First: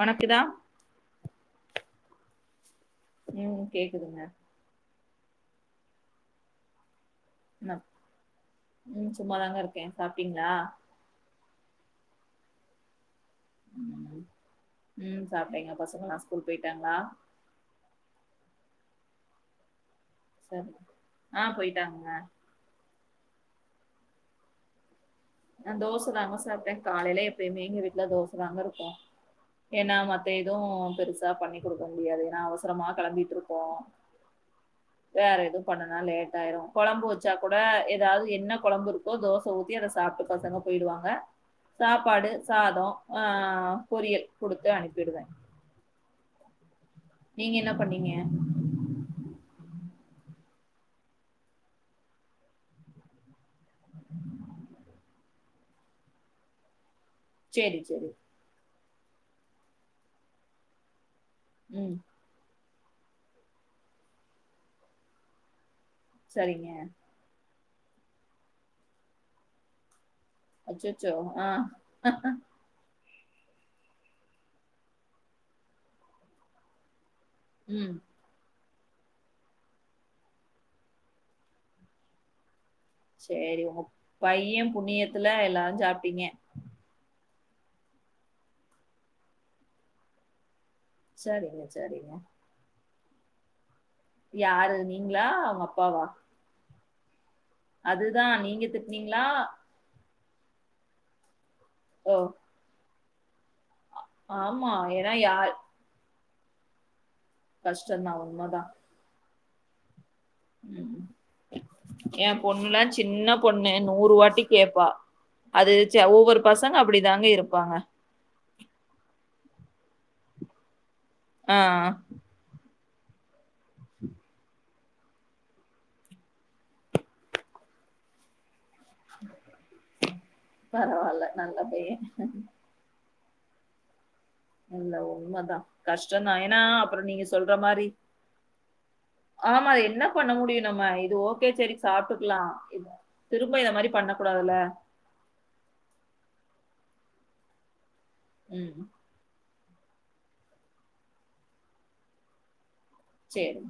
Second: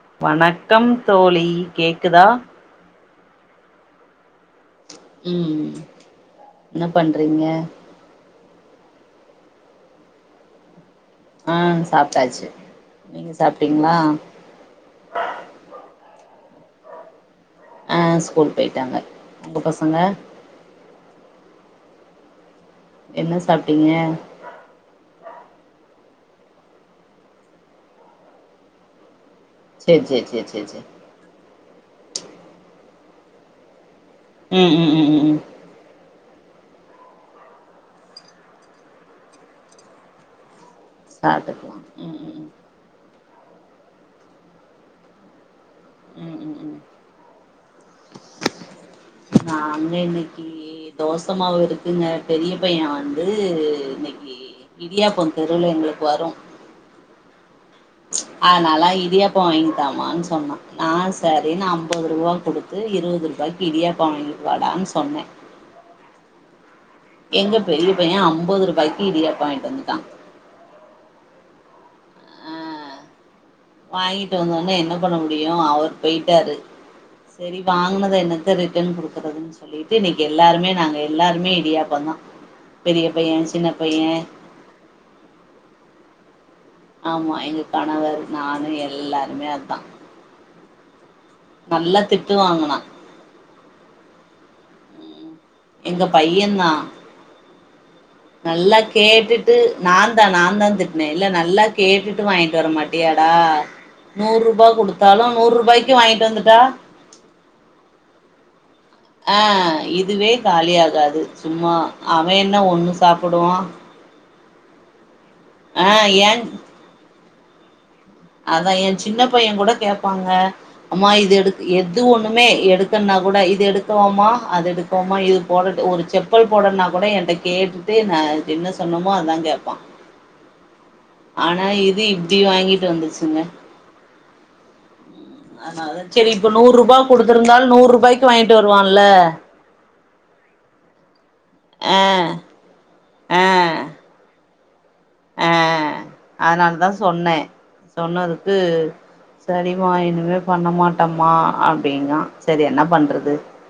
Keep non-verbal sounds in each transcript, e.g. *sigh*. வணக்குதா வணக்கம் தோழி கேக்குதா உம் கேக்குதுங்க உம் என்னப் பண்றீங்க உம் சும்மாதாங்க இருக்கே சாப்ட்டீங்களா ஆஹ் சாப்ட்டாச்சு நீங்க சாப்ட்டீங்களா உம் சாப்டேங்க பசங்க எல்லாம் ஸ்கூல்க்கு போய்ட்டாங்ளா ஆ ஸ்கூல் போயிட்டாங்க உங்க பசங்க சரி ஆஹ் போயிட்டாங்கங்க என்ன சாப்ட்டீங்க நான் தோசதாங்க சாப்ட்டேன் காலையில எப்பயுமே எங்க வீட்டுல தோசதாங்க இருக்கும் ஏன்னா சேரி சேரி மத்த சேரி சேரி எதும் சேரி பெருசா பண்ணி குடுக்க முடியாது ஏன்னா அவசரமா கெளம்பிட்டுருப்போம் ம் ம் ம் ம் வேற ம் எதுவும் பண்ணுனா லேட் ட்டாயிரும் கொழம்பு வச்சா கூட ஏதாவது என்ன கொழம்பு இருக்கோ தோச ஊத்தி அதை சாப்ட்டுக் பசங்க போயிடுவாங்க சாப்ட்டுக்கலா ம் சாப்பாடு ம் சாதம் ஆஹ் ஆஹ் ஆஹ் பொறியல் குடுத்து அனுப்பிடுவேன் ம் ம் ம் நீங்க என்னப் பண்ணீங்க நாங்க இன்னைக்கு தோசமாவு இருக்குங்க பெரிய பையன் வந்து து இன்னைக்கு இடியாப்பம் தெருவுல எங்களுக்கு வரும் சேரி சேரி இடியாப்பம் வாங்கி தாமான்னு சொன்னான் நான் சரின்னு ம் ஐம்பது ரூபா கொடுத் து இருபது ரூபாய்க்கு இடியாப்பம் வாங்கிட்டு வாடான்னு சொன்னேன் சரிங்க எங்க பெரிய பையன் ஐம்பது ரூபாய்க்கு இடியாப்பம் வாய்ன்ட்டு வந்துட்டான் அச்சச்சோ ஆஹ் ஆ வாங்கிட்டு வந்தோனே என்ன பண்ண முடியும் அவர் போயிட்டாரு சரி ம். வாங்னத என்னத்த ரிட் டன் குடுக்குறதுன்னு சொல்லிட்டு இன்னைக்கு எல்லாருமே நாங்க எல்லாருமே இடியாப்பந்தான் சேரி உங்க பையன் புண்ணியத்துல எல்லாரும் சாப் ப்டிங்க ஆமா எங்க கணவர் நானு எல்லாருமே அதான் சரிங்க, நல்லா சரிங்க. திட்டு வாங்குனா யாரு நீங்ளா ம் அவங்க அப்பாவா எங்க பையந்தா அதுதான் நீங்க நல்லா திட்டுனீங்களா? கேட்டுட்டு நான் தா நாந்தா திட்ன இல்ல நல்லா ஓ! கேட்டுட்டு வாங்கிட்டு வர மாட் டியாடா நூற் ரூபா ஆமா. ஏன்னா குடுத்தாலு நூற் ரூபாய்க்கு வாய்ன்ட்டு வந் தா கஷ்டந்தா உண்மதா அ இ துவே காலியாகாது சும்மா அவ என் என்ன ஒண்ணு சாப்புடுவா கேப்பா அது ஆ ச ஒவ்வொரு ஏன் பசங்க அப்பிடிதாங்க இருப் பாங்க அதா எ சின்ன பைய கூட கேப்பாங்க அம்மா இது எடு ஆ. கு எது ஒண்ணுமே எடு எடுக்குன்னா கூட இது எடுக்கவாமா அது எடுக்கவாமா இது போட ஒரு செப்பல் போடனா கூட என்ட்ட கேட்டுட்டு நா என்ன சொன்னோமோ அதா கேப்பா பரவால்ல. நல்ல ஆனா பையன். இது இப்டி வாங்கிட்டு வந்துச்சு ங்க இல்ல ஓ அதனால தா செரி இப்ப நூற் ரூபா சொல்ற குடுதுருந்தாலு மாரி நூற் ரூபாய்க்கு வாய்ன்ட்டு வருவான்ல ஆமா அது என்ன பண்ண முடியு நம்ம இது ஓ சேரி ஆ சாப்ட்டுக்லா இ திரும்ப இத மாரி பண்ண கூடாதுல்ல அ அதனாலதா சொன்ன சொன்னதுக்கு ம். சரிமா இனிமே பண்ணமாட்டமா அப்டிங்கா சரி என்ன பண்றது சரி.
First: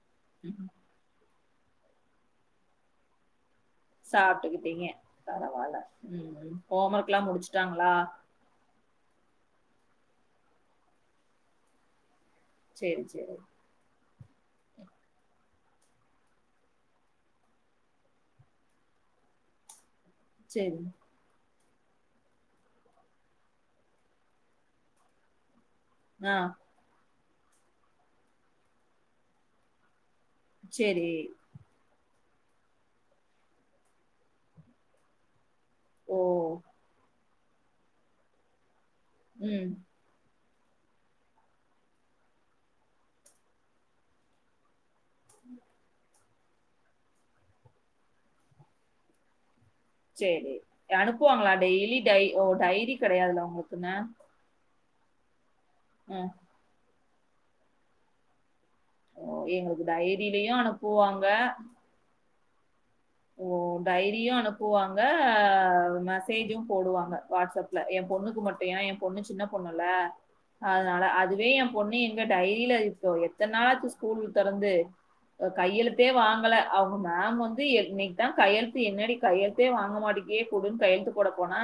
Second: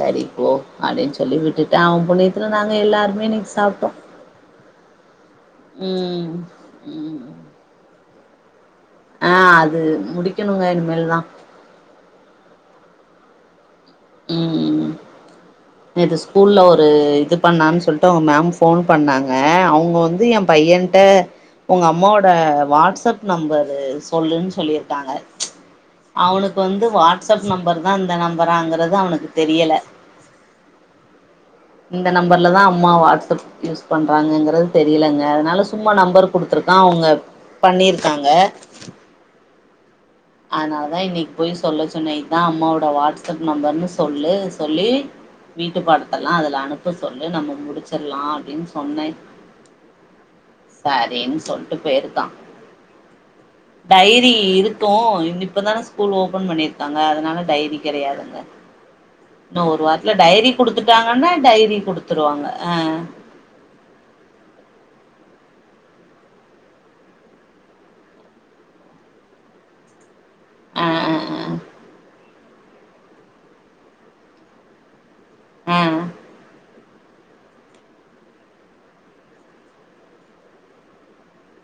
சரி போ ம். அப்டின் சொ சொல்லி விட்டுட்டா அவ புண்ணியத்துல நாங்க எல்லாருமே இன்னிக்கு சாப்ட்டு சாப்ட்டுக்கிட்டீங்க ம் ஹோம் ஒர்க்லா ம் முடிச்சுட்டாங்களா ஆ அது முடிக்கணுங்க இனிமேல்தா சேரி சேரி ம் நேத்து ஸ்கூல்ல ஒரு இது பண்ணான் சொல்ட்டு அவங் மேம் ஃபோன் பண்ணாங்க அவங்க வந் து எ சரி. பையன்ட்ட உங்க அம்மாவோட வாட்ஸ்அப் நம்பரு சொல்லுன் சொல்லிருக்காங்க ச் ஆ. அவனுக்கு வந்து வா ட்ஸ்அப் நம்பர்தா இந்த நம்பராங்கறது தா அவனுக்கு தெரியல செரி இந்த நம்பர்லதா அம்மா வாட்ஸ்அப் யூஸ் பண்றாங்ககரது தெரிலயங்க அதுனால சும்மா ஓ! நம்பர் குடுத்திருக்கா அவ்ங்க பண்ணிர்க்காங்க ம் அதுனாலதா இன்னிக்கு போய் சொல்ல சொன்ன இத்தா அம்மாவோட வாட்ஸ்அப் நம்பர்ன்னு சொல்லு சொல்லி வீட்டு பாடத்தல்லா அதுல அனுப்ப சொல்லு நம்ம முடிச்சர்லா அப்டின்னு சொன்ன செரி அனுப்வாங்களா டெய்லி டை போயிருக்கா ஓ டைரி கெடையாதுல்ல ஒங்களுக்குனு தோ இந்திப் இப்ப தான ஸ்கூல் ஓபன் பண்ணிருக்கா அதனால டைரி கெடையாதுங்க ஓ இன்னு ஒரு எங்களுக்கு வாரத்துல டைரி டைரிலயும் அனுப்புவாங்க. குடுத்துட்டாங்கன்னா டைரி குடுத்துருவாங்க ஆ ஓ டைரியு அனுப்புவாங்க மெசேஜும் போடுவாங்க வாட்ஸ்அப்ல எ பொண்ணுக்கு மட்டு ஏன்ன எ பொண்ணு சின்ன பொண்ணுல்ல ஆ அதுனால ஆ ஆ அதுவே எ பொண்ணு டைரியில இப்ப எத்தன நாளாத்து ஸ்கூல் தொறந்து ஆ கையெழுத்தே வாங்கல அவ மேம் வந்து இன்னிக்கு தா கையெழுத்து என்னடி கையெழுத்தே வாங்க மாட்டேக்கே கூடுன்னு கையெழுத்து போட போனா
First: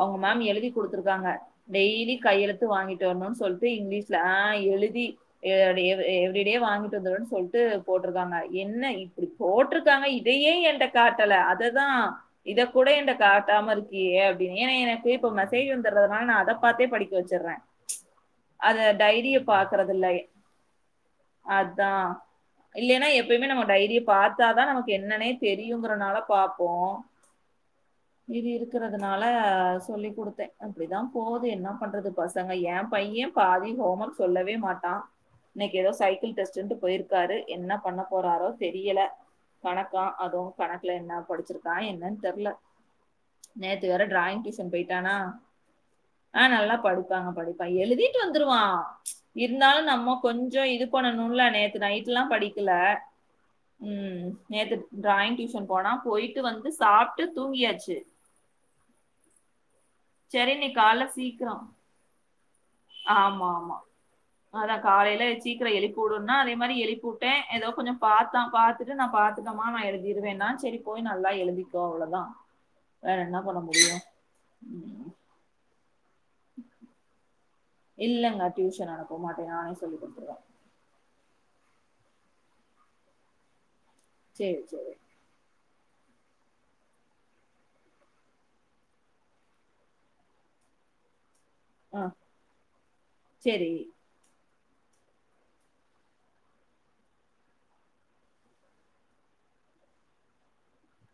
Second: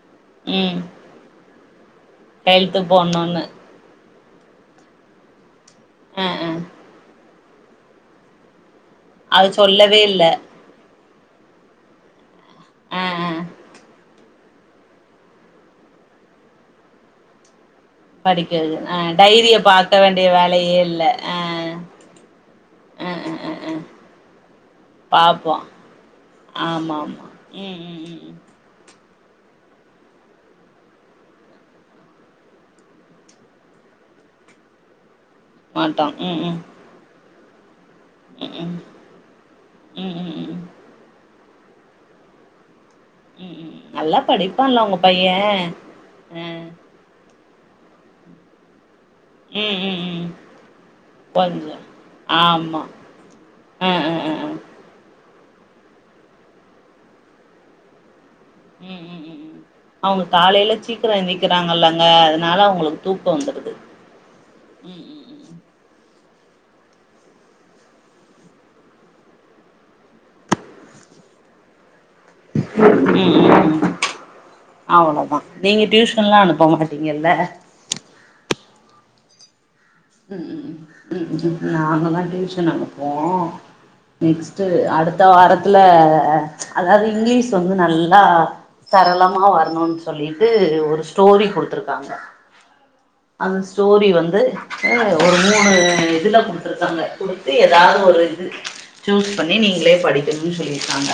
அவங்க மேம் எழுதி ம் குடுத்திருக்காங்க டெய்லி கையெழுத்து வாங்கிட்டு வரணுனு சொல்ட்டு இங்கிலீஷ் ஆஹ் எழுதி எ எ எவ் ஆ ஆ எவிரிடே வாங்கிட்டு வந்தரனுனு சொல் இது போட்ருக்காங்க என்ன அது சொல்லவே இல்ல க காட்டல அததா இத கூட ஆ என்ட ஆ காட்டாம இருக்கியே இப்ப ஏன்னா எனக்கு இப்ப மெசேஜ் வந்தறதுனால நா அத பாத்தே படிக்க வெச்சர படிக்கிறது அத ஆ டைரிய பாக்றது பாக்க இல்ல வேண்டிய வேலையே இல்ல ஆ அதா இல்லென்னா ஆ ஆ எப்பயுமே ஆ நம்ம ஆ டைரிய பாத்தாதா நமக்கு என்னன்னே பாப்போ தெரியுங்கறனால பாப்போ ஆமா ஆமா ம் ம் ம் ம் இது இருக்கற அதனால சொல்லி் கொடுத்த அப்பிடிதா போகுது என்ன பண்றது பசங்க எ பைய பாதி ஹோமர்க் சொல்லவே மாட்டா இன்னைக்கு ஏதோ மாட்டோ சைக்கிள் ம் ம் டெஸ்ட்ன்டு போயிர்க்காரு என்ன பண்ண போறாரோ ம் ம் தெரியல வணக்கா ம் ம் அதுவு ம் கணக்குல என்ன படிச்சிரு தா என்னன்னு தெர்ல ம் ம் நேத்து வேற நல்லா டிராயிங் டியூசன் படிப்பான்ல உங்க போயிட்டானா பைய அ ஆஹ் நல்லா ம் படிப்பாங்க படி எழுதிட்டு வந்துருவா இருந்தாலும் ம் நம்ம ம் கொஞ்ச இது பண்ணணும்ல கொஞ்சோ நேத்து நைட்ல்லாம் படிக்கல ஆமா அ அ உம் அ அ ம் நேத்து ட்ராயிங் டியூஷன் போனா போயிட்டு வந்து சாப்பிட்டு தூங்கியாச்சு உம் உம் உம் உம் அவுங்க சரி காலையில இன்னைக்கு கால்ல சீக்கிரம் எந்திரிக்கிறாங்க இல்லங்க அதனால அவங்களுக்கு தூக்கம் ஆமா, வந்துருது ஆமா. அதான் உம் காலையில உம் உம் சீக்கிரம் எழுப்பி உடுன்னா, அதே மாதிரி எலிப்பட்டன் ஏதாவோ கொஞ்சம் பாத்தா பாத்துட்டு நான் பாத்தட்டே மா நான் எழுதிருவேன்னா சரி போய் நல்லா எழுதிக்கும் அவ்ளவு உம் ம். அவ்ளோதான் நீங்க டியூசன் லாம் அனுப்ப மாட்டீங்கல்ல இல்லங்க டியூஷன் அனுப்ப மாட்டேன் நானே சொல்லி உம் உம் உம் நாங்கதான் டியூஷன் அனுப்புவோம் சரி, நெக்ஸ்ட் சரி. அடுத்த வாரத் துல்ல அதாவது இங்கிலீஷ் வந்து நல்லா சரளமா வரணும்னு சொல்லிட்டு ஒரு ஸ்டோரி ஆ கொடுத்துருக்காங்க அந்த சரி. ஸ்டோரி வந்து அ ஒரு மூணு இதில் கொடுத்துருக்காங்க கொடுத்து எதாவது ஒரு இது சூஸ் பண்ணி நீங்களே படிக்கணும்னு சொல்லியிருக்காங்க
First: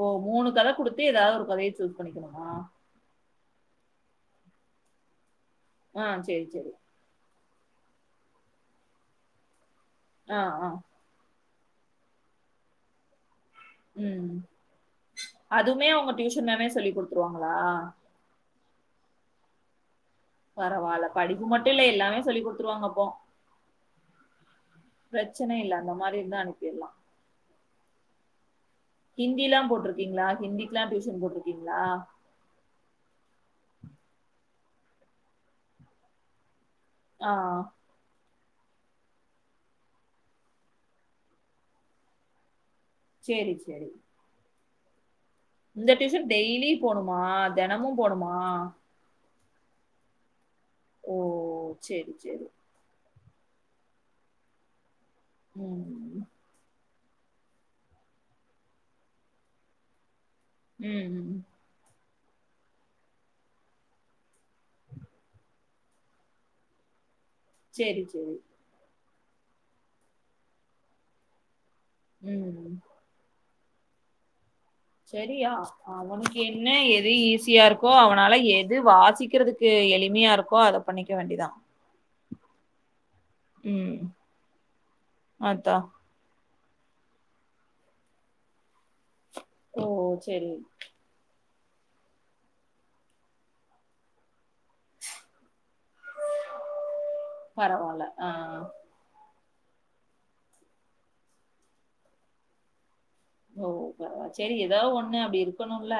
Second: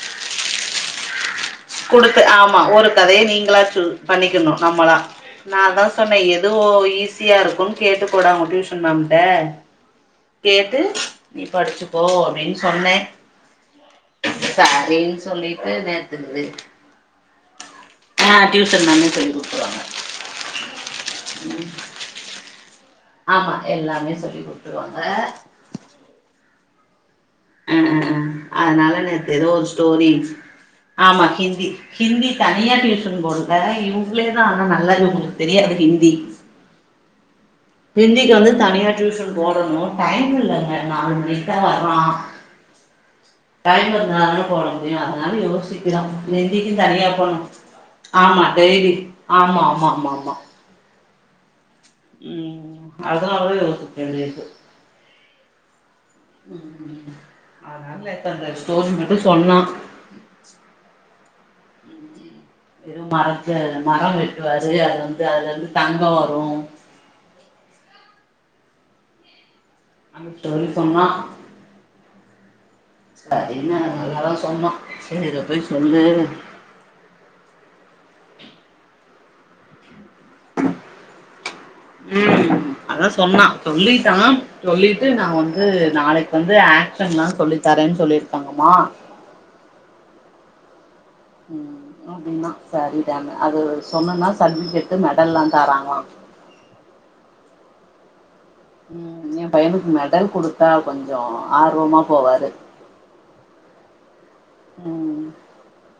ஓ மூணு தல கொடுத்து ஏதாவது ஒரு கதைய சூஸ் குடுத்து பண்ணிக்கணுமா? ஆமா ஒரு கதைய நீங் களா பண்ணிக்கணும் நம்மளா நான் தான் ஆ சொன்னேன் சரி, எதோ சரி. ஈஸியாக இரு க்கும் கேட்டுக்கோடா ஒங்க டியூஷன் மேம்ட்ட ஆ, ஆ. கேட்டு நீ படிச்சு போ அப்டின்னு சொன்னே ம். சரின்னு சொல்லிட்டு அதுவுமே உங்க நேத்துக்கு டியூஷன் மேமே சொல்லிக் குடுத்துருவாங்களா டியூஷன் மேம் சொல்லி கொடுத்துவாங்க பரவாயில்ல படிப்பு மட்டும் இல்லலை எல்லாமே சொல்லி கொடுத்துருவாங்க ஆமா எல்லாமே சொல்லி குடு பிரச்சனை இல் அந்த மாதிரி இருதா அனு உம் உம் உம் அதனால் நேத்து எதோ ஹிந்திலா ஒரு ஸ்டோரி போட்ருக்கீங்களா ஹிந்திக்குலா டியூஷன் ஆமா ஹிந்தி போட்ருக்கீங்களா ஹிந்தி தனியா டியூஷன் போ ல்ல இவங்களேதான் ஆனா நல்லா உங்களுக்கு தெரியாது ஹிந்தி ஆஹ் ஹிந்திக்கு வந்து தனியா டியூஷன் போடணும் டைம் இல்லங்க நாலு மணிக்கு தான் வர்றான் சேரி சேரி டைம் இருந்தா தான போட *unintelligible* அதனால இந்த யோசிக்கிறான் டியூஷன் டெய்லி இந்தந்திக்கும் தனியா போணுமா போனும் தெனமு போணுமா ஆமா டேய்லி ஆமா ஆமா ஆமா ஆமா ஓ சேரி சேரி அதனாலே எனக்கு *unintelligible* ம் அதனால இப்ப அந்த ஸ்டோரி மட்டும் சொன்னா ம் ம் வெறும் மரத்த மரம் வெட்டுவாரு அது வந்து அதுலருந்து தங்கோ வரும் சேரி சேரி அந்த ஸ்டோரி சொன்னோ ம் என்ன நல்ல தா சொன்னோ செரியா அவனுக்கு என்ன எது ஈஸியா இருக்கோ அவனால எது வாசி படிக்கிறதுக்கு எளிமையா இருக்கோ அத பண்ணிக்க வேண்டிதா ம் அதா சொன்னா ம் சொல்லிட்டான் சொல்லிட்டு நா வந்து அதா நாளைக்கு வந் ஆக்ஷன்லா சொல்லித் தரேன்னு சொல்லிருக்காங்கம்மா ஓ செரி ம் அப்டின்னா சரி தான அது சொன்னன்னா சட்விகேட்டு மெடல்லாம் தராங்களா பரவால்ல ஆ ம் ஏன் பையனுக்கு மெடல் குடுத்தா கொஞ்சோ ஆர்வமா போவாரு ஓ *unintelligible* செரி ஏதாவது ஒண்ணு ம் அப்டி இருக்கணுல்ல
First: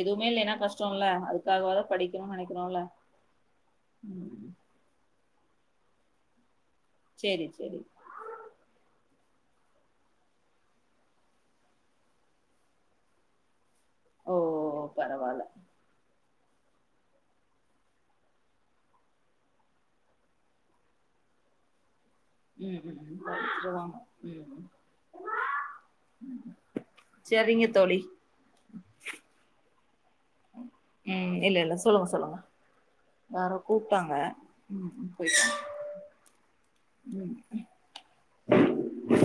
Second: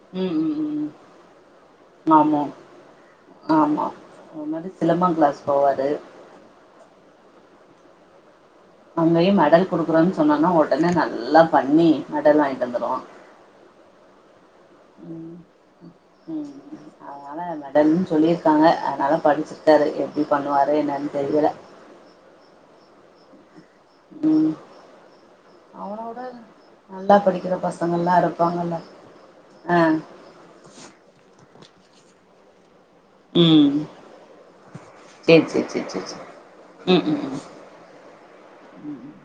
எதுவுமே ம் இல்லேன்னா ம் ம் கஷ்டோல்ல அதுக்காகவாது படிக்கணும்னு ஆமா நெனைக்கிறோம்ல ஆமா அது மாரி சிலம்பம் கிளாஸ் போவாரு சேரி தோழி அங்கயு மெடல் குடுக்குறோன்னு சொன்னோனா ஒடனே நல்லா பண்ணி மெடல் வாங்கிட்டு வந்துருவான் ஓ ம் பரவால்ல ம் அதனால மெடல்னு சொல்லிருக்காங்க அதனால படிச்சிருக்காரு எப்டி பண்ணுவாரு என்னன்னு தெரியல ம் ம் ம் ம் அவனோட நல்லா படிக்கிற செரிங்க தோழி பசங்கள்லாம் இருப்பாங்கல்ல ஆ ம் இல்ல இல்ல சொல்லுங்க சொல்லுங்க யாரோ ம் கூப்ட்டாங்க சேரி சேரி சேரி சேரி சேரி ம் ம் ம் ம் ம்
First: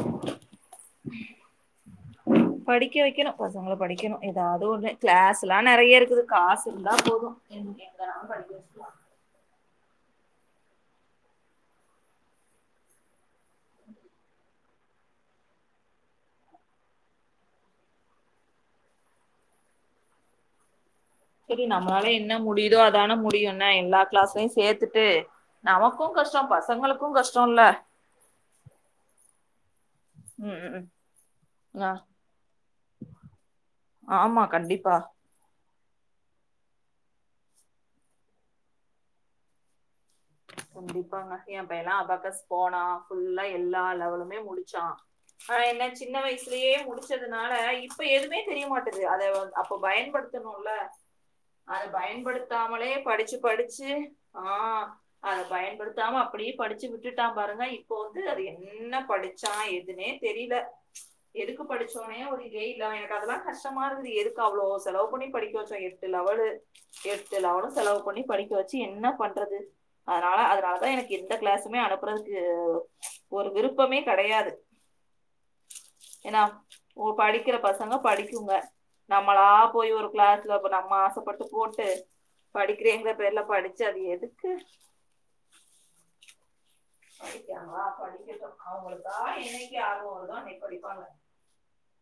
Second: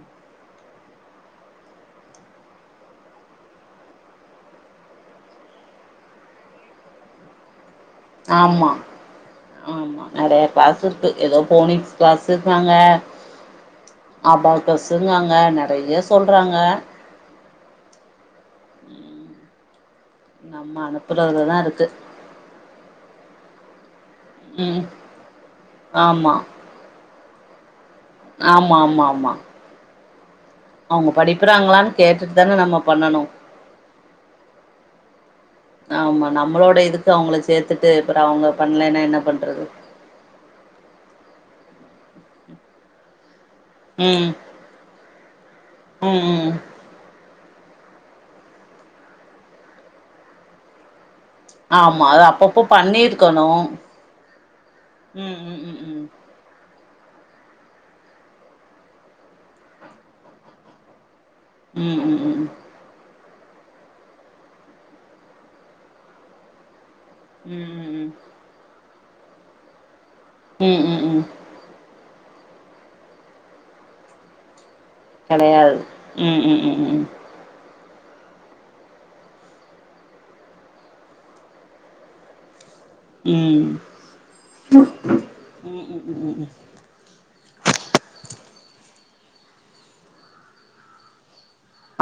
படிக்க வைக்கணு பசங்களு படிக்கணு ஏதாவது ஒண்ணு கிளாஸுலா நறைய இருக்குது காசு இருந்தா போதும் என் எ ஆமா ஆமா நறையா கிளாஸ் இருக்கு ஏதோ போனிக்ஸ் கிளாஸுன்றாங்க அபாக்கஸுன்றாங்க நறைய சொல்றாங்க நம்ம அனப் செரி நம்மளால என்ன முடியுதோ அதான முடியும் ன எல்லா கிளாஸ்லயு ம் சேர்த்துட்டு நமக்கும் ஆமா கஷ்டம் பசங்களுக்கும் கஷ்டம். சொன்ன ஆமா ஆமா ஆமா ம் அவுங்க ம் ஆ படிப்புறாங்களான்னு கேட்டுட்டு தானே நம்ம பண்ணணும் ஆமா கண்டிப்பா ஆமா நம்மளோட இதுக்கு அவங்கள சேர்த்துட்டு அப்புறம் அவங்க பண்ணலன்னா என்ன பண்றது கண்டிப்பாங்க என்பையன்ல்லா அபாக்கஸ் போனா புல்ல எல்லா ம் லெவலுமே முடிச்சான் ஆஹ் என்ன சின்ன ம் ம் வயசுலயே முடிச்சது அதனால இப்ப எதுவுமே தெரியமாட்டுது அத அப்ப பயன்படுத்தணுல அத ஆமா அது அப்பப்போ பயன்படுத்தாமலே படிச்சு பண்ணிருக்கணு படிச்சு ஆஹ் அத ம் ம் ம் ம் பயன்படுத்தாம அப்டியே படிச்சு விட்டுட்டான் பாருங்க இப்ப வந்து அது என்ன படிச்சான் எதுனே தெரியல எதுக்கு ம் படிச்சோனே ம் ஒரு ம் எய் இல்ல எனக்கு அதுல்லான் கஷ்டமா இருக்குது எதுக்கு அவ்ளோ செலவு பண்ணி படிக்க வச்சோம் எட்டு லெவலு எட்டு லேவலு செலவு ம் பண்ணி படிக்க வச்சு என்ன பண்றது அதனால அதனால ம் தான் ம் எனக்கு ம் எந்த கிளாஸமே அனுப்புறது க்கு ச் ஒரு விருப்பமே கெடையாது கிடையாது உம் ஏன்னா உம் உம் உம் படிக்கிற பசங்க படிக்குங்க நம்மளா போய் ஒரு கிளாஸ்ல அப்ப நம்ம ஆசப்பட்டு போட்டு படிக்கிறேங்கிற பேர்லபடிச்சு அது எது உம் உம் உம் உம் உம் படிக்காங்களா படிக்க அவங்களுக்கா என்னக்கு ஆர்வ வருதோ அன்னைக்கி படிப்பாங்க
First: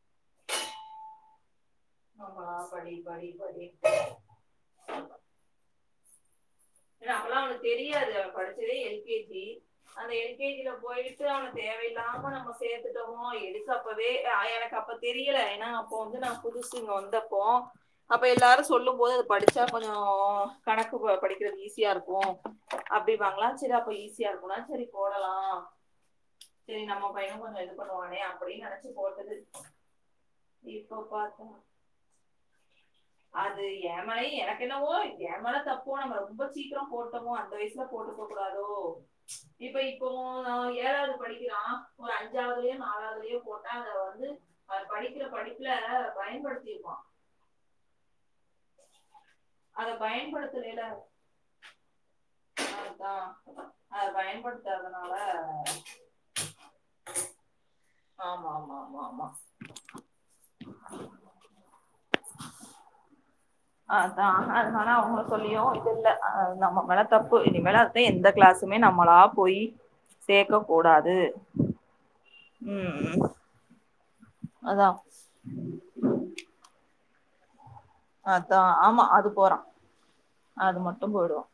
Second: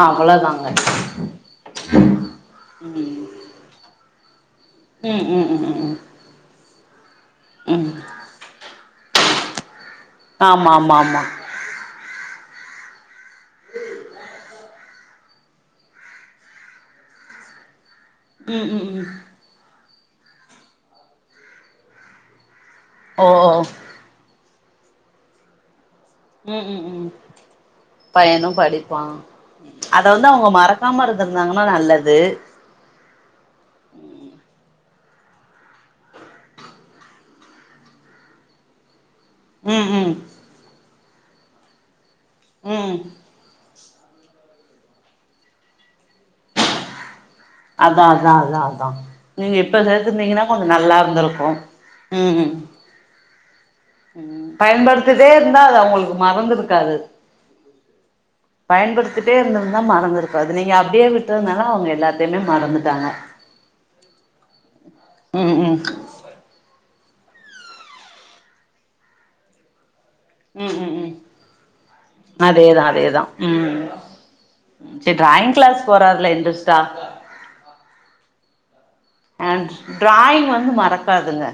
அவ்வள தாங்க நம்மளா படி உம் படி படி உம் உம் உம் உம் உம் ஏன்னா அப்பெல்லாம் அவனக்கு தெரியாது அவ படிச்சதே எல் கே அந்த எல் கே ஜி ல ஆமா ஆமா ஆமா போயிட்டு அவன தேவையில்லாம நம்ம சேத்துட்டோ எதுசாப்வேய் ஆஹ் எனக்கு அப்ப தெரியல ஏன்னா அப்போ வந்து நான் புதுசு இங்க வந்தப்போ அப்ப ம் எல்லாரும் ம் சொல்லும் ம் போது அது படிச்சா அப்பறோ கணக்கு போ படி இது ஈஸியா இருக்கும் ஓ அப்டிப்பாங்ளா ஓ செரி அப்ப ஈஸியா இருக்கூன செரி போடலா ம் செரி ம் நம்ம ம் பையனூ கொஞ்சோ இது பண்ணுவானே பையனு அப்டின்னு நெனைச்சு படிப்பா போட்டது அத வந்து அவங்க இப்ப மறக்காம பாத்தா இருந்திருந்தாங்கன்னா நல்லது அது ஏமேலயே எனக்கென்னவோ என் மனசு அப்போ நம்மல் ரொம்ப சீக்கிரோ போட்டோமோ அந்த வயசுல போட்ருக்க கூடாதோ இப்ப ம் ம் இப்போவூ ஏழாவ் படிக்கிறா ஒரு அஞ்சாவதுலயோ ம் நாலாவதுலயோ போட் அத வந்து அத படிக்கிற படிப்புல பயன்படுத்திருப்பா அதா அதா அதா அதா நீங்க இப்ப அத சேத்துருந்தீங்கன்னா கொஞ்சோ பயன்படுத்தலையில நல்லாருந்திருக்கூ ஆ ம் ம் அதான் அத ம் பயன்படுத்தாதனால பயன்படுத்திட்டேருந்தா அது அவுங்களுக்கு மறந்துருக்காது ஆமா ஆமா ஆமா ஆமா பயன்படுத்திட்டே இருந்திருந்தா மறந்துருக்காது நீங்க அப்டியே விட்டதுனால அவுங்க எல்லாத்தையுமே மறந்துட்டாங்க அதா *unintelligible* அவுங்க ம் சொல்லியூ ம் இது இல்ல ஆ நம்ம வளர் தப்பு இனிமேலாது எந்த கிளாஸுமே நம்மளா போய் சேக்க ம் ம் ம் கூடாது அதேதா அதேதா ம் ம் அதான் சரி டிராயிங் கிளாஸ் போறார்ல இன்ட்ரெஸ்டா அதா ஆமா அது அ போறா டிராயிங் வந்து அது மட்டூ போயிருவா மறக்காதுங்க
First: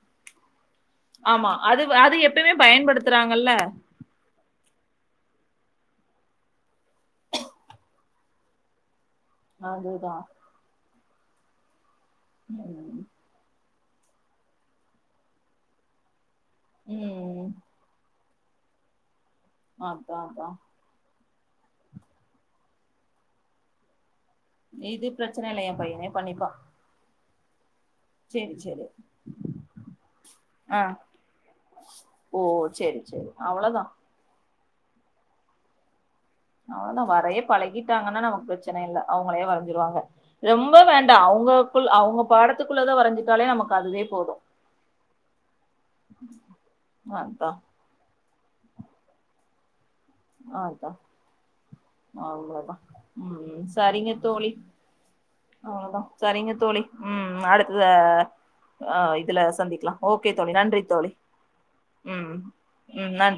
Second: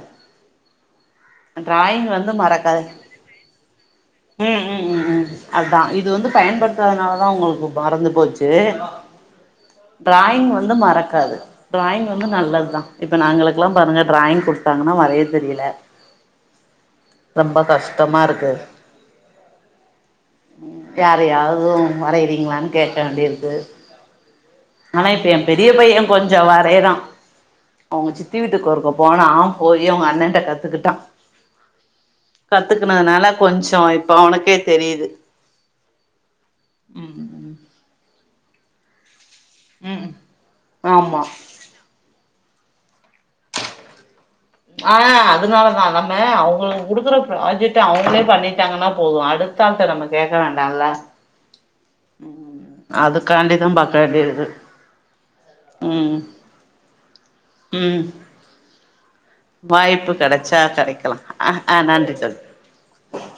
ஆமா அது டிராயிங் அது வந்து எப்பய்மே மறக்காது பயன்படுத்துறாங்கல்ல ம் ம் ம் ம் அத்தா இது வந்து பயன்படுத்தாத்னால தா அவுங்களுக்கு பறந்து போச்சு அதுதான் ட்ராயிங் வந்து மறக் காது ட்ராயிங் வந்து நல்லது தா ம் இப்ப நாங்களுக்கெல்லாம் பாருங்க ட்ராயிங் குடுத்தாங்கன்னா வரைய தெரில ம் ரொம்ப கஷ்டமாருக் க அத்தா அதா வேற யாரூதூ வரைறீங்களான்னு கேட்க வேண்டியிருக்கு ஆனா இது இப்ப ஏ பிரச்சன இல்ல பெரிய எ பைய்ய பையனே கொஞ்சோ பண்ணிப்பா வரைறா அவுங்க சித்தி சேரி வீட்டுக்கு சேரி ஒருக்க போனா போய் அவங்கண்ணன்ட்ட கத்துக்கிட்டா ஓ சேரி சேரி கத்துக்கனதுனால கொஞ்சோ அவ்ளோதா இப்ப அவனுக்கேத் தெரியுது அவ்ளவுதா அதையே ம் பழகிட்டாங்கன்னா நம பிரச்சனை இல்ல அவ வரை வரைஞ்சிருவாங்க ம் ரொம்ப ஆமா வேண்டாம் அவங்களுக்குள் அவங்க படத்துக்குள்ளதா வரைஞ்சு ஆஹ் அதனாலதா நம்ம அவங்களுக்கு கொடுக்குற அதா ப்ராஜெக்ட் அவங்களே பண்ணி த்ங்கன்னா போதும் அடுத்தாள் திறமை *unintelligible* அவ்ளதா உம் அதுக்காண்டிதா பாக்க சரிங்க வேண்டியது இருக்கு தோழி அவ்ளதான் ம் சரிங்கத்தோழி உம் ம் அடுத்தடுத்தா ஹாய் வாய்ப்பு கிடைச்சா கிடைக்கலாம் அஹ் ஆஹ் நன்றி ம் தோழி ம் நன்றி